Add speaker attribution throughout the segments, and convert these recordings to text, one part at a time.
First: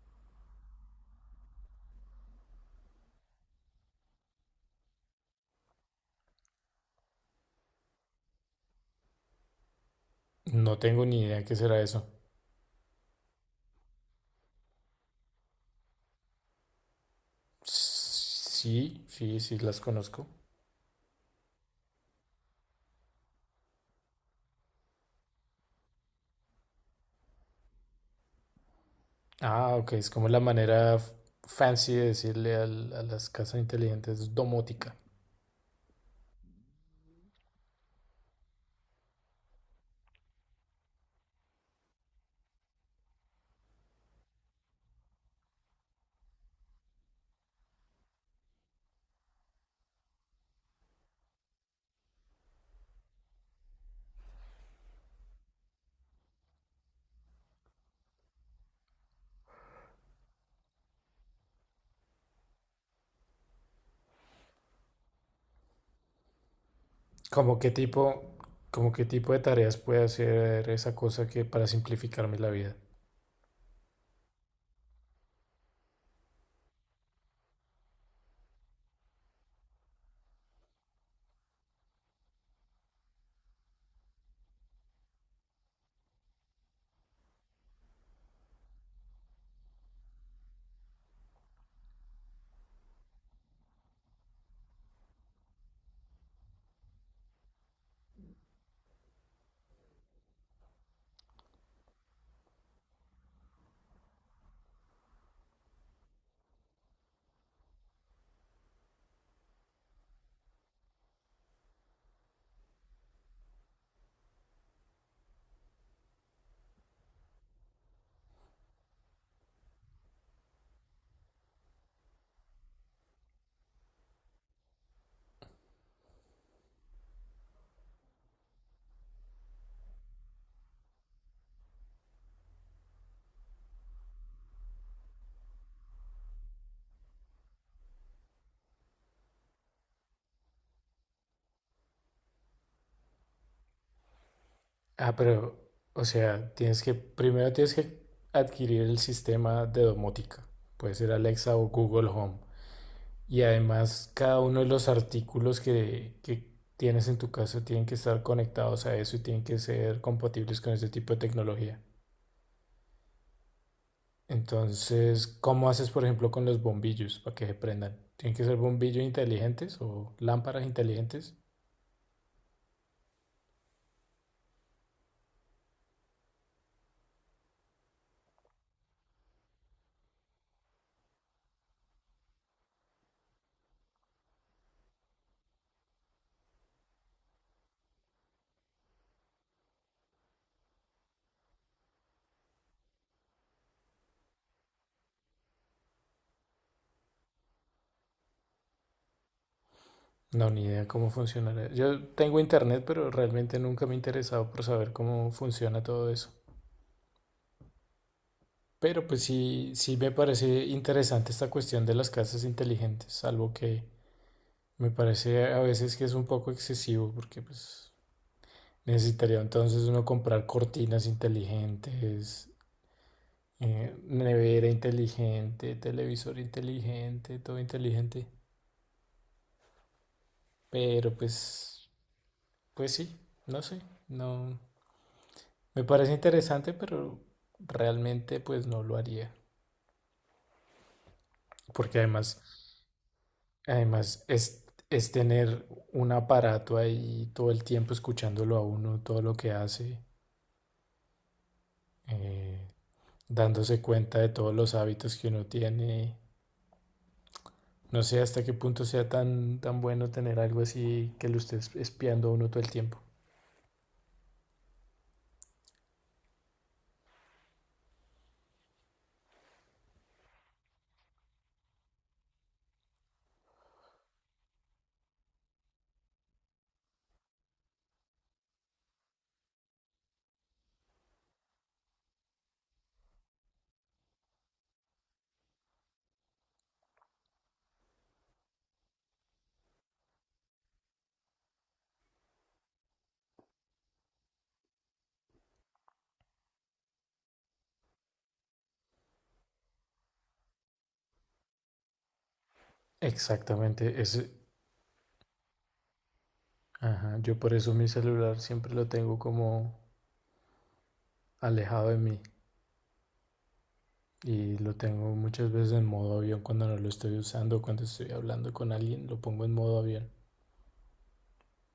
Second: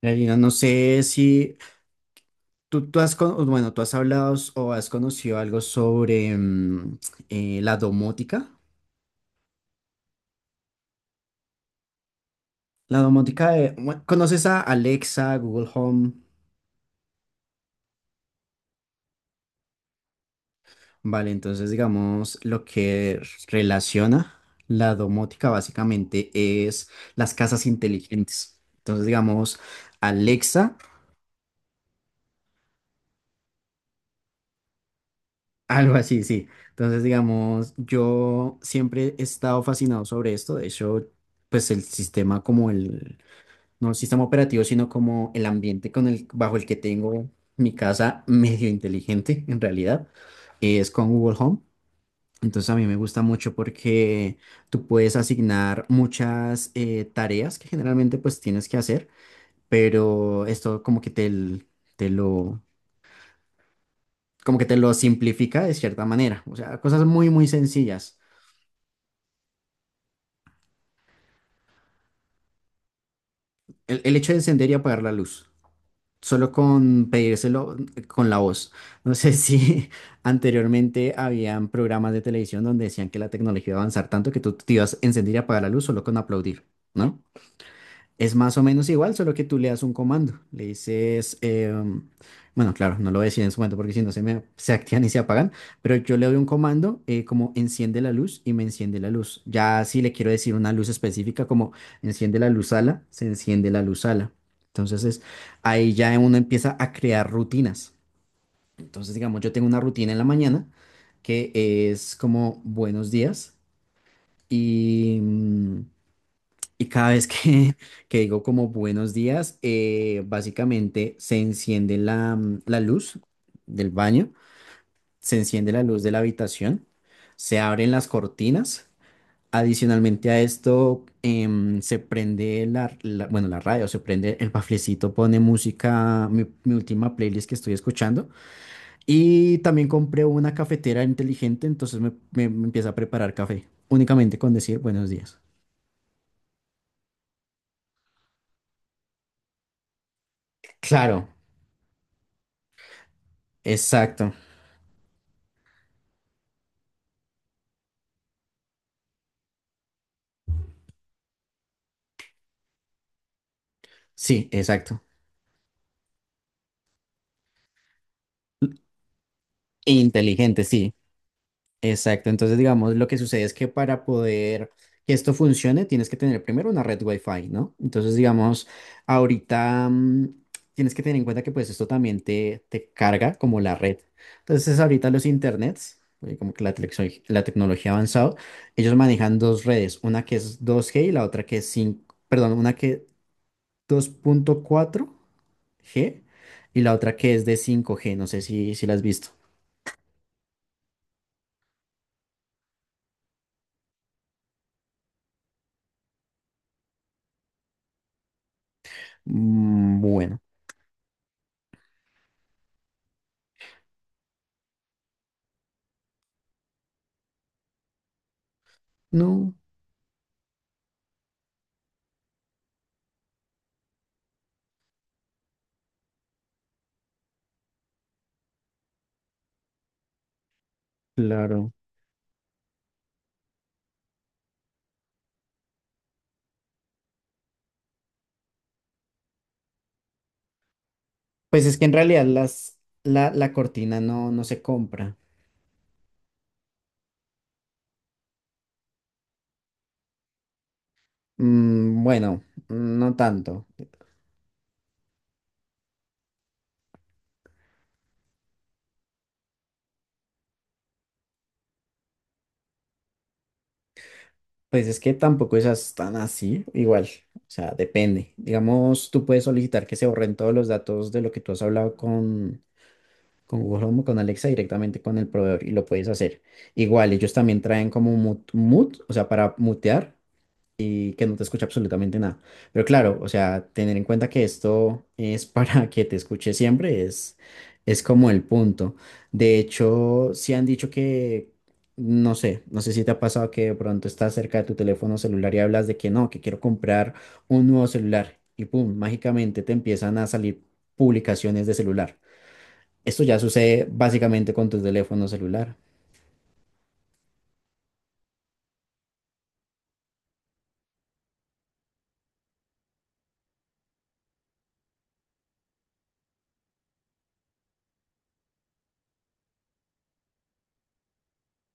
Speaker 1: Karina, no sé si tú bueno, tú has hablado o has conocido algo sobre la domótica.
Speaker 2: No tengo ni idea qué será eso.
Speaker 1: La domótica, bueno, ¿conoces a Alexa, Google Home?
Speaker 2: Sí, sí, sí, las conozco.
Speaker 1: Vale, entonces digamos lo que relaciona la domótica básicamente es las casas inteligentes. Entonces digamos
Speaker 2: Ah, ok, es como la
Speaker 1: Alexa,
Speaker 2: manera fancy de decirle a las casas inteligentes domótica.
Speaker 1: algo así, sí. Entonces digamos, yo siempre he estado fascinado sobre esto. De hecho, pues el sistema como el, no el sistema operativo, sino como el ambiente con el, bajo el que tengo mi casa medio inteligente en realidad, es con Google Home. Entonces a mí me gusta mucho porque tú puedes asignar muchas tareas que generalmente pues tienes que hacer, pero esto te lo, como que te lo simplifica de cierta manera. O sea, cosas muy, muy
Speaker 2: ¿Como qué
Speaker 1: sencillas.
Speaker 2: tipo, como qué tipo de tareas puede hacer esa cosa que para simplificarme la vida?
Speaker 1: El hecho de encender y apagar la luz solo con pedírselo, con la voz. No sé si anteriormente habían programas de televisión donde decían que la tecnología iba a avanzar tanto que tú te ibas a encender y apagar la luz solo con aplaudir, ¿no? Es más o menos igual, solo que tú le das un comando. Le dices, bueno, claro, no lo voy a decir en su momento porque si no se activan y se apagan, pero yo le doy un comando como enciende la luz y me enciende la luz. Ya si le quiero decir una luz específica como enciende la luz ala, se enciende la luz ala. Entonces ahí ya uno empieza a crear rutinas. Entonces, digamos, yo tengo una rutina en la mañana que es como buenos días y... mm, y cada vez que, que digo como buenos días, básicamente se enciende la luz del baño, se enciende la luz de la habitación, se abren las cortinas. Adicionalmente a esto, se prende bueno, la radio, se prende el baflecito, pone música, mi última playlist que estoy escuchando. Y también compré una cafetera inteligente, entonces me empieza a preparar café, únicamente con decir buenos
Speaker 2: Ah,
Speaker 1: días.
Speaker 2: pero, o sea, primero tienes que adquirir el sistema de domótica. Puede ser
Speaker 1: Claro,
Speaker 2: Alexa o Google Home. Y además
Speaker 1: exacto.
Speaker 2: cada uno de los artículos que tienes en tu casa tienen que estar conectados a eso y tienen que ser compatibles con ese tipo de tecnología.
Speaker 1: Sí, exacto.
Speaker 2: Entonces, ¿cómo haces, por ejemplo, con los bombillos para que se prendan? ¿Tienen que ser bombillos inteligentes o
Speaker 1: Inteligente,
Speaker 2: lámparas
Speaker 1: sí,
Speaker 2: inteligentes?
Speaker 1: exacto. Entonces, digamos, lo que sucede es que para poder que esto funcione, tienes que tener primero una red Wi-Fi, ¿no? Entonces, digamos, ahorita tienes que tener en cuenta que pues esto también te carga como la red. Entonces, ahorita los internets, como que la tecnología ha avanzado, ellos manejan dos redes, una que es 2G y la otra que es cinco, perdón, una que es 2.4G y la otra que es de 5G. No sé si la has visto.
Speaker 2: No, ni idea cómo funcionará. Yo tengo internet, pero realmente nunca me he interesado por saber cómo funciona todo eso. Pero pues sí, sí
Speaker 1: Mm.
Speaker 2: me
Speaker 1: Bueno,
Speaker 2: parece interesante esta cuestión de las casas inteligentes, salvo que me parece a veces que es un poco excesivo porque pues necesitaría
Speaker 1: no,
Speaker 2: entonces uno comprar cortinas inteligentes, nevera inteligente, televisor inteligente, todo inteligente. Pero
Speaker 1: claro.
Speaker 2: pues, pues sí, no sé, no. Me parece interesante, pero realmente pues no lo haría.
Speaker 1: Pues es que en
Speaker 2: Porque
Speaker 1: realidad
Speaker 2: además,
Speaker 1: la cortina
Speaker 2: además
Speaker 1: no, no se
Speaker 2: es
Speaker 1: compra.
Speaker 2: tener un aparato ahí todo el tiempo escuchándolo a uno, todo lo que hace.
Speaker 1: Mm, bueno,
Speaker 2: Eh,
Speaker 1: no tanto.
Speaker 2: dándose cuenta de todos los hábitos que uno tiene. No sé hasta qué punto sea tan, tan bueno tener algo así que lo esté espiando a uno todo el tiempo.
Speaker 1: Pues es que tampoco esas tan así, igual. O sea, depende. Digamos, tú puedes solicitar que se borren todos los datos de lo que tú has hablado con Google Home o con Alexa directamente con el proveedor y lo puedes hacer. Igual, ellos también traen como mute, mute, o sea, para mutear. Y que no te escucha absolutamente nada. Pero claro, o sea, tener en cuenta que esto es para que te escuche siempre es, como el punto. De hecho, si han dicho que, no sé si te ha pasado que de pronto estás cerca de tu teléfono celular y hablas de que no, que quiero comprar un nuevo celular y pum, mágicamente te empiezan a salir publicaciones de celular. Esto ya sucede
Speaker 2: Exactamente, ese,
Speaker 1: básicamente con tu teléfono celular.
Speaker 2: ajá, yo por eso mi celular siempre lo tengo como alejado de mí y lo tengo muchas veces en modo avión cuando no lo estoy usando, cuando estoy hablando con alguien, lo pongo en modo avión.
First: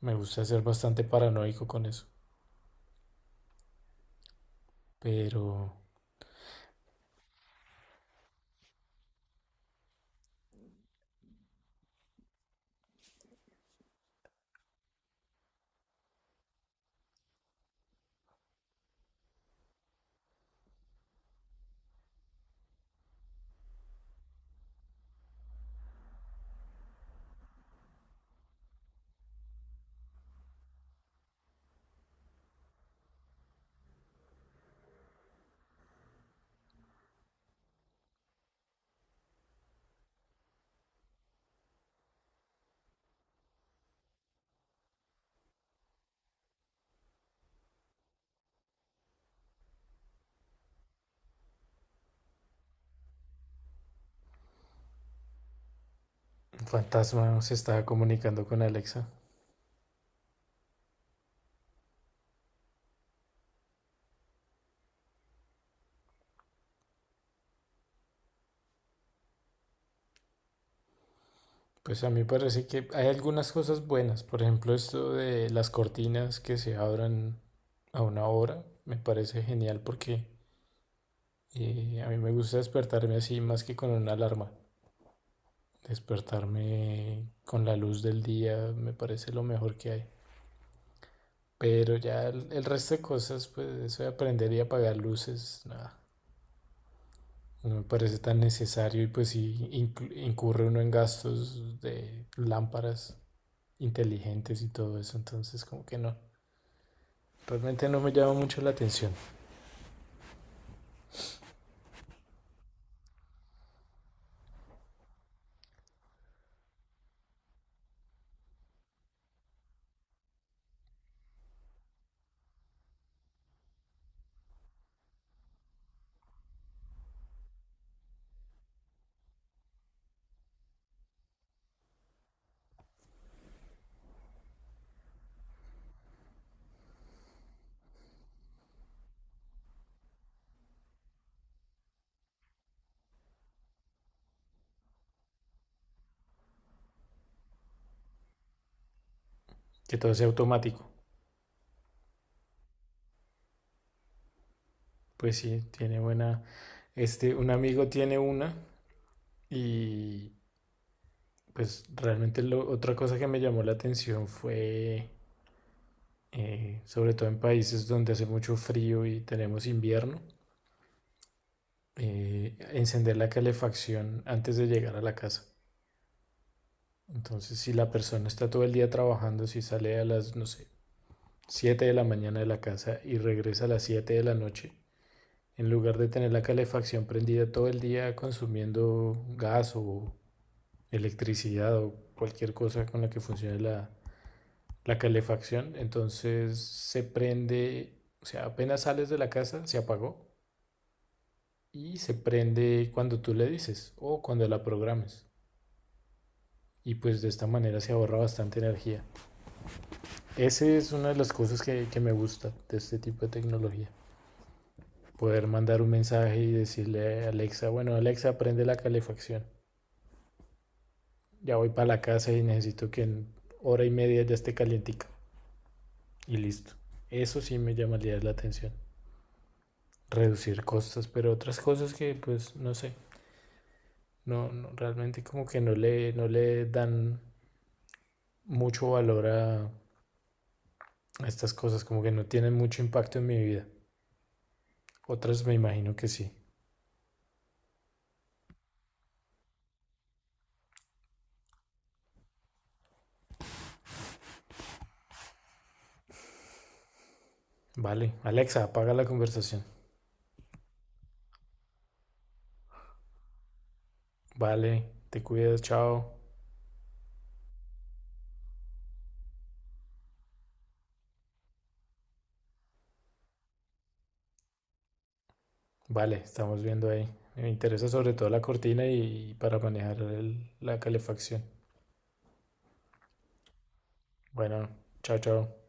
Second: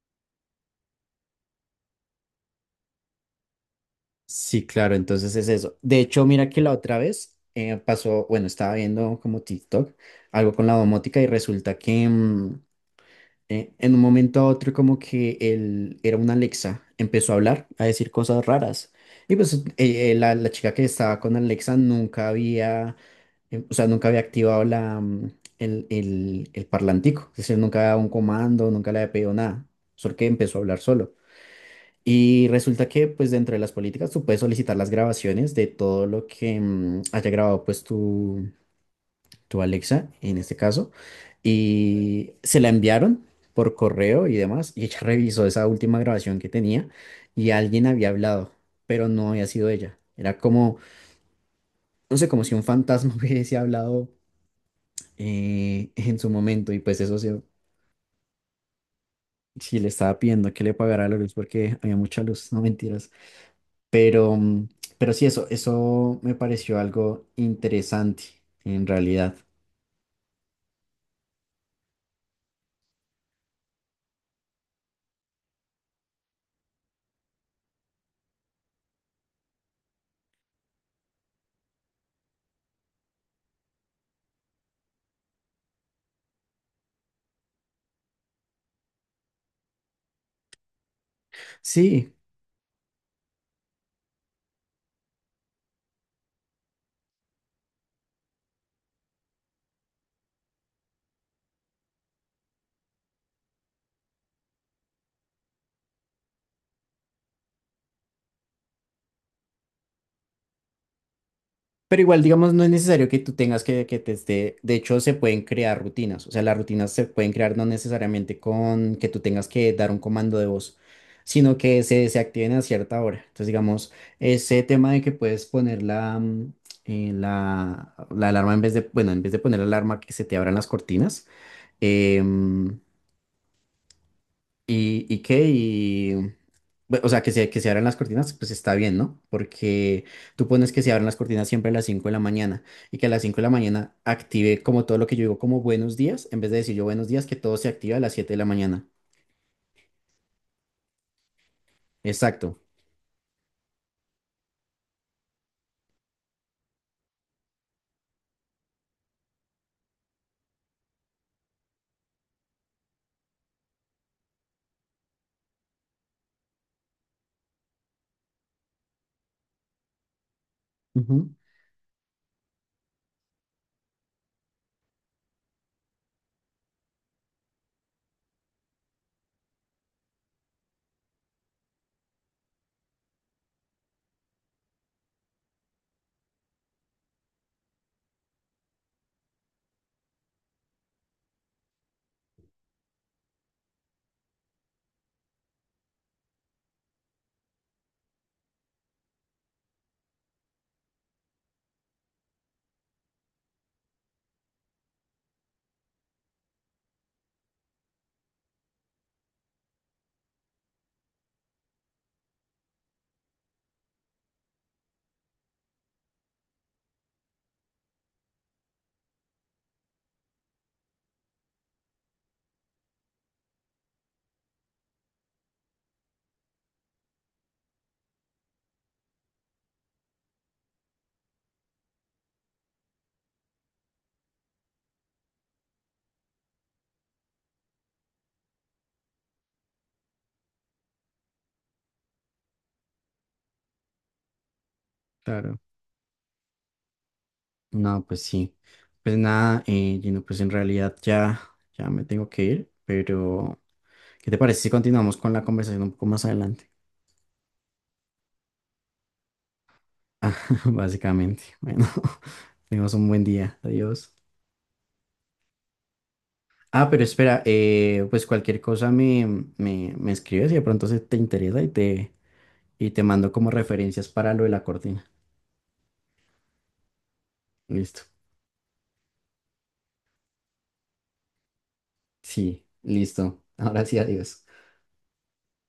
Speaker 2: Me gusta ser bastante paranoico con eso,
Speaker 1: Sí, claro, entonces es
Speaker 2: pero
Speaker 1: eso. De hecho, mira que la otra vez pasó, bueno, estaba viendo como TikTok, algo con la domótica y resulta que en un momento a otro como que él era una Alexa, empezó a hablar, a decir cosas raras. Y pues la chica que estaba con Alexa nunca había, o sea, nunca había activado la, mm, el parlantico, es decir, nunca había dado un comando, nunca le había pedido nada, solo que empezó a hablar solo. Y resulta que, pues, dentro de las políticas, tú puedes solicitar las grabaciones de todo lo que haya grabado, pues, tu Alexa, en este caso. Y se la enviaron por correo y demás. Y ella revisó esa última grabación que tenía y alguien había hablado, pero no había sido ella. Era como, no sé, como si un fantasma hubiese hablado en su
Speaker 2: un
Speaker 1: momento. Y pues eso sí,
Speaker 2: fantasma se estaba comunicando con Alexa.
Speaker 1: sí le estaba pidiendo que le pagara la luz porque había mucha luz, no mentiras. Pero, mm, pero sí, eso me pareció algo interesante en realidad.
Speaker 2: Pues a mí parece que hay algunas cosas buenas, por ejemplo esto de las cortinas que se abran a una hora, me parece genial porque, a mí me gusta despertarme así más que con una alarma. Despertarme con la luz del día me parece lo mejor que hay. Pero
Speaker 1: Sí,
Speaker 2: ya el resto de cosas, pues eso de aprender y apagar luces, nada, no me parece tan necesario y pues sí incurre uno en gastos de lámparas inteligentes y todo eso, entonces como que no. Realmente no me llama mucho la atención
Speaker 1: pero igual, digamos, no es necesario que tú tengas que te esté, de hecho, se pueden crear rutinas, o sea, las rutinas se pueden crear no necesariamente con que tú tengas que dar un comando de voz, sino que se activen a cierta hora. Entonces, digamos, ese tema de que puedes poner la alarma bueno, en vez de poner la alarma que se te abran las cortinas. em, ¿Y, y qué? Y, o sea, que se abran las cortinas, pues está bien, ¿no? Porque tú pones que se abran las cortinas siempre a las 5 de la mañana y que a las 5 de la mañana active como todo lo que yo digo como buenos días, en vez de decir yo buenos días, que todo se activa a las 7 de la mañana.
Speaker 2: que todo sea automático.
Speaker 1: Exacto.
Speaker 2: Pues sí, tiene buena... Este, un amigo tiene una y pues realmente otra cosa que me llamó la atención fue, sobre todo en países donde hace mucho frío y tenemos invierno,
Speaker 1: Ujú.
Speaker 2: encender la calefacción antes de llegar a la casa. Entonces, si la persona está todo el día trabajando, si sale a las, no sé, 7 de la mañana de la casa y regresa a las 7 de la noche, en lugar de tener la calefacción prendida todo el día consumiendo gas o electricidad o cualquier cosa con la que funcione la calefacción, entonces se prende, o sea, apenas sales de la casa, se apagó y se prende cuando tú le dices o cuando la programes. Y pues de esta manera se ahorra bastante energía. Esa es una de las cosas que me gusta de este tipo de tecnología. Poder mandar un mensaje y decirle a Alexa, bueno, Alexa, prende la calefacción. Ya voy para la casa y necesito que en hora y media ya esté calientica. Y listo. Eso sí me llamaría la atención. Reducir costos, pero otras cosas que pues no sé. No, no, realmente como que no le dan mucho valor a estas cosas, como que no tienen mucho impacto en mi vida. Otras me
Speaker 1: Claro.
Speaker 2: imagino que sí.
Speaker 1: No, pues sí. Pues nada, Gino, pues en realidad ya me tengo que ir, pero ¿qué te parece si continuamos con la conversación un poco más adelante?
Speaker 2: Vale, Alexa, apaga la conversación.
Speaker 1: Básicamente. Bueno, tengas un buen día. Adiós.
Speaker 2: Vale, te cuidas, chao.
Speaker 1: Ah, pero espera, pues cualquier cosa me escribes y de pronto se te interesa y y te mando como referencias para lo de la cortina.
Speaker 2: Vale, estamos viendo ahí. Me interesa
Speaker 1: Listo.
Speaker 2: sobre todo la cortina y para manejar la calefacción.
Speaker 1: Sí, listo. Ahora sí, adiós.
Speaker 2: Bueno, chao, chao.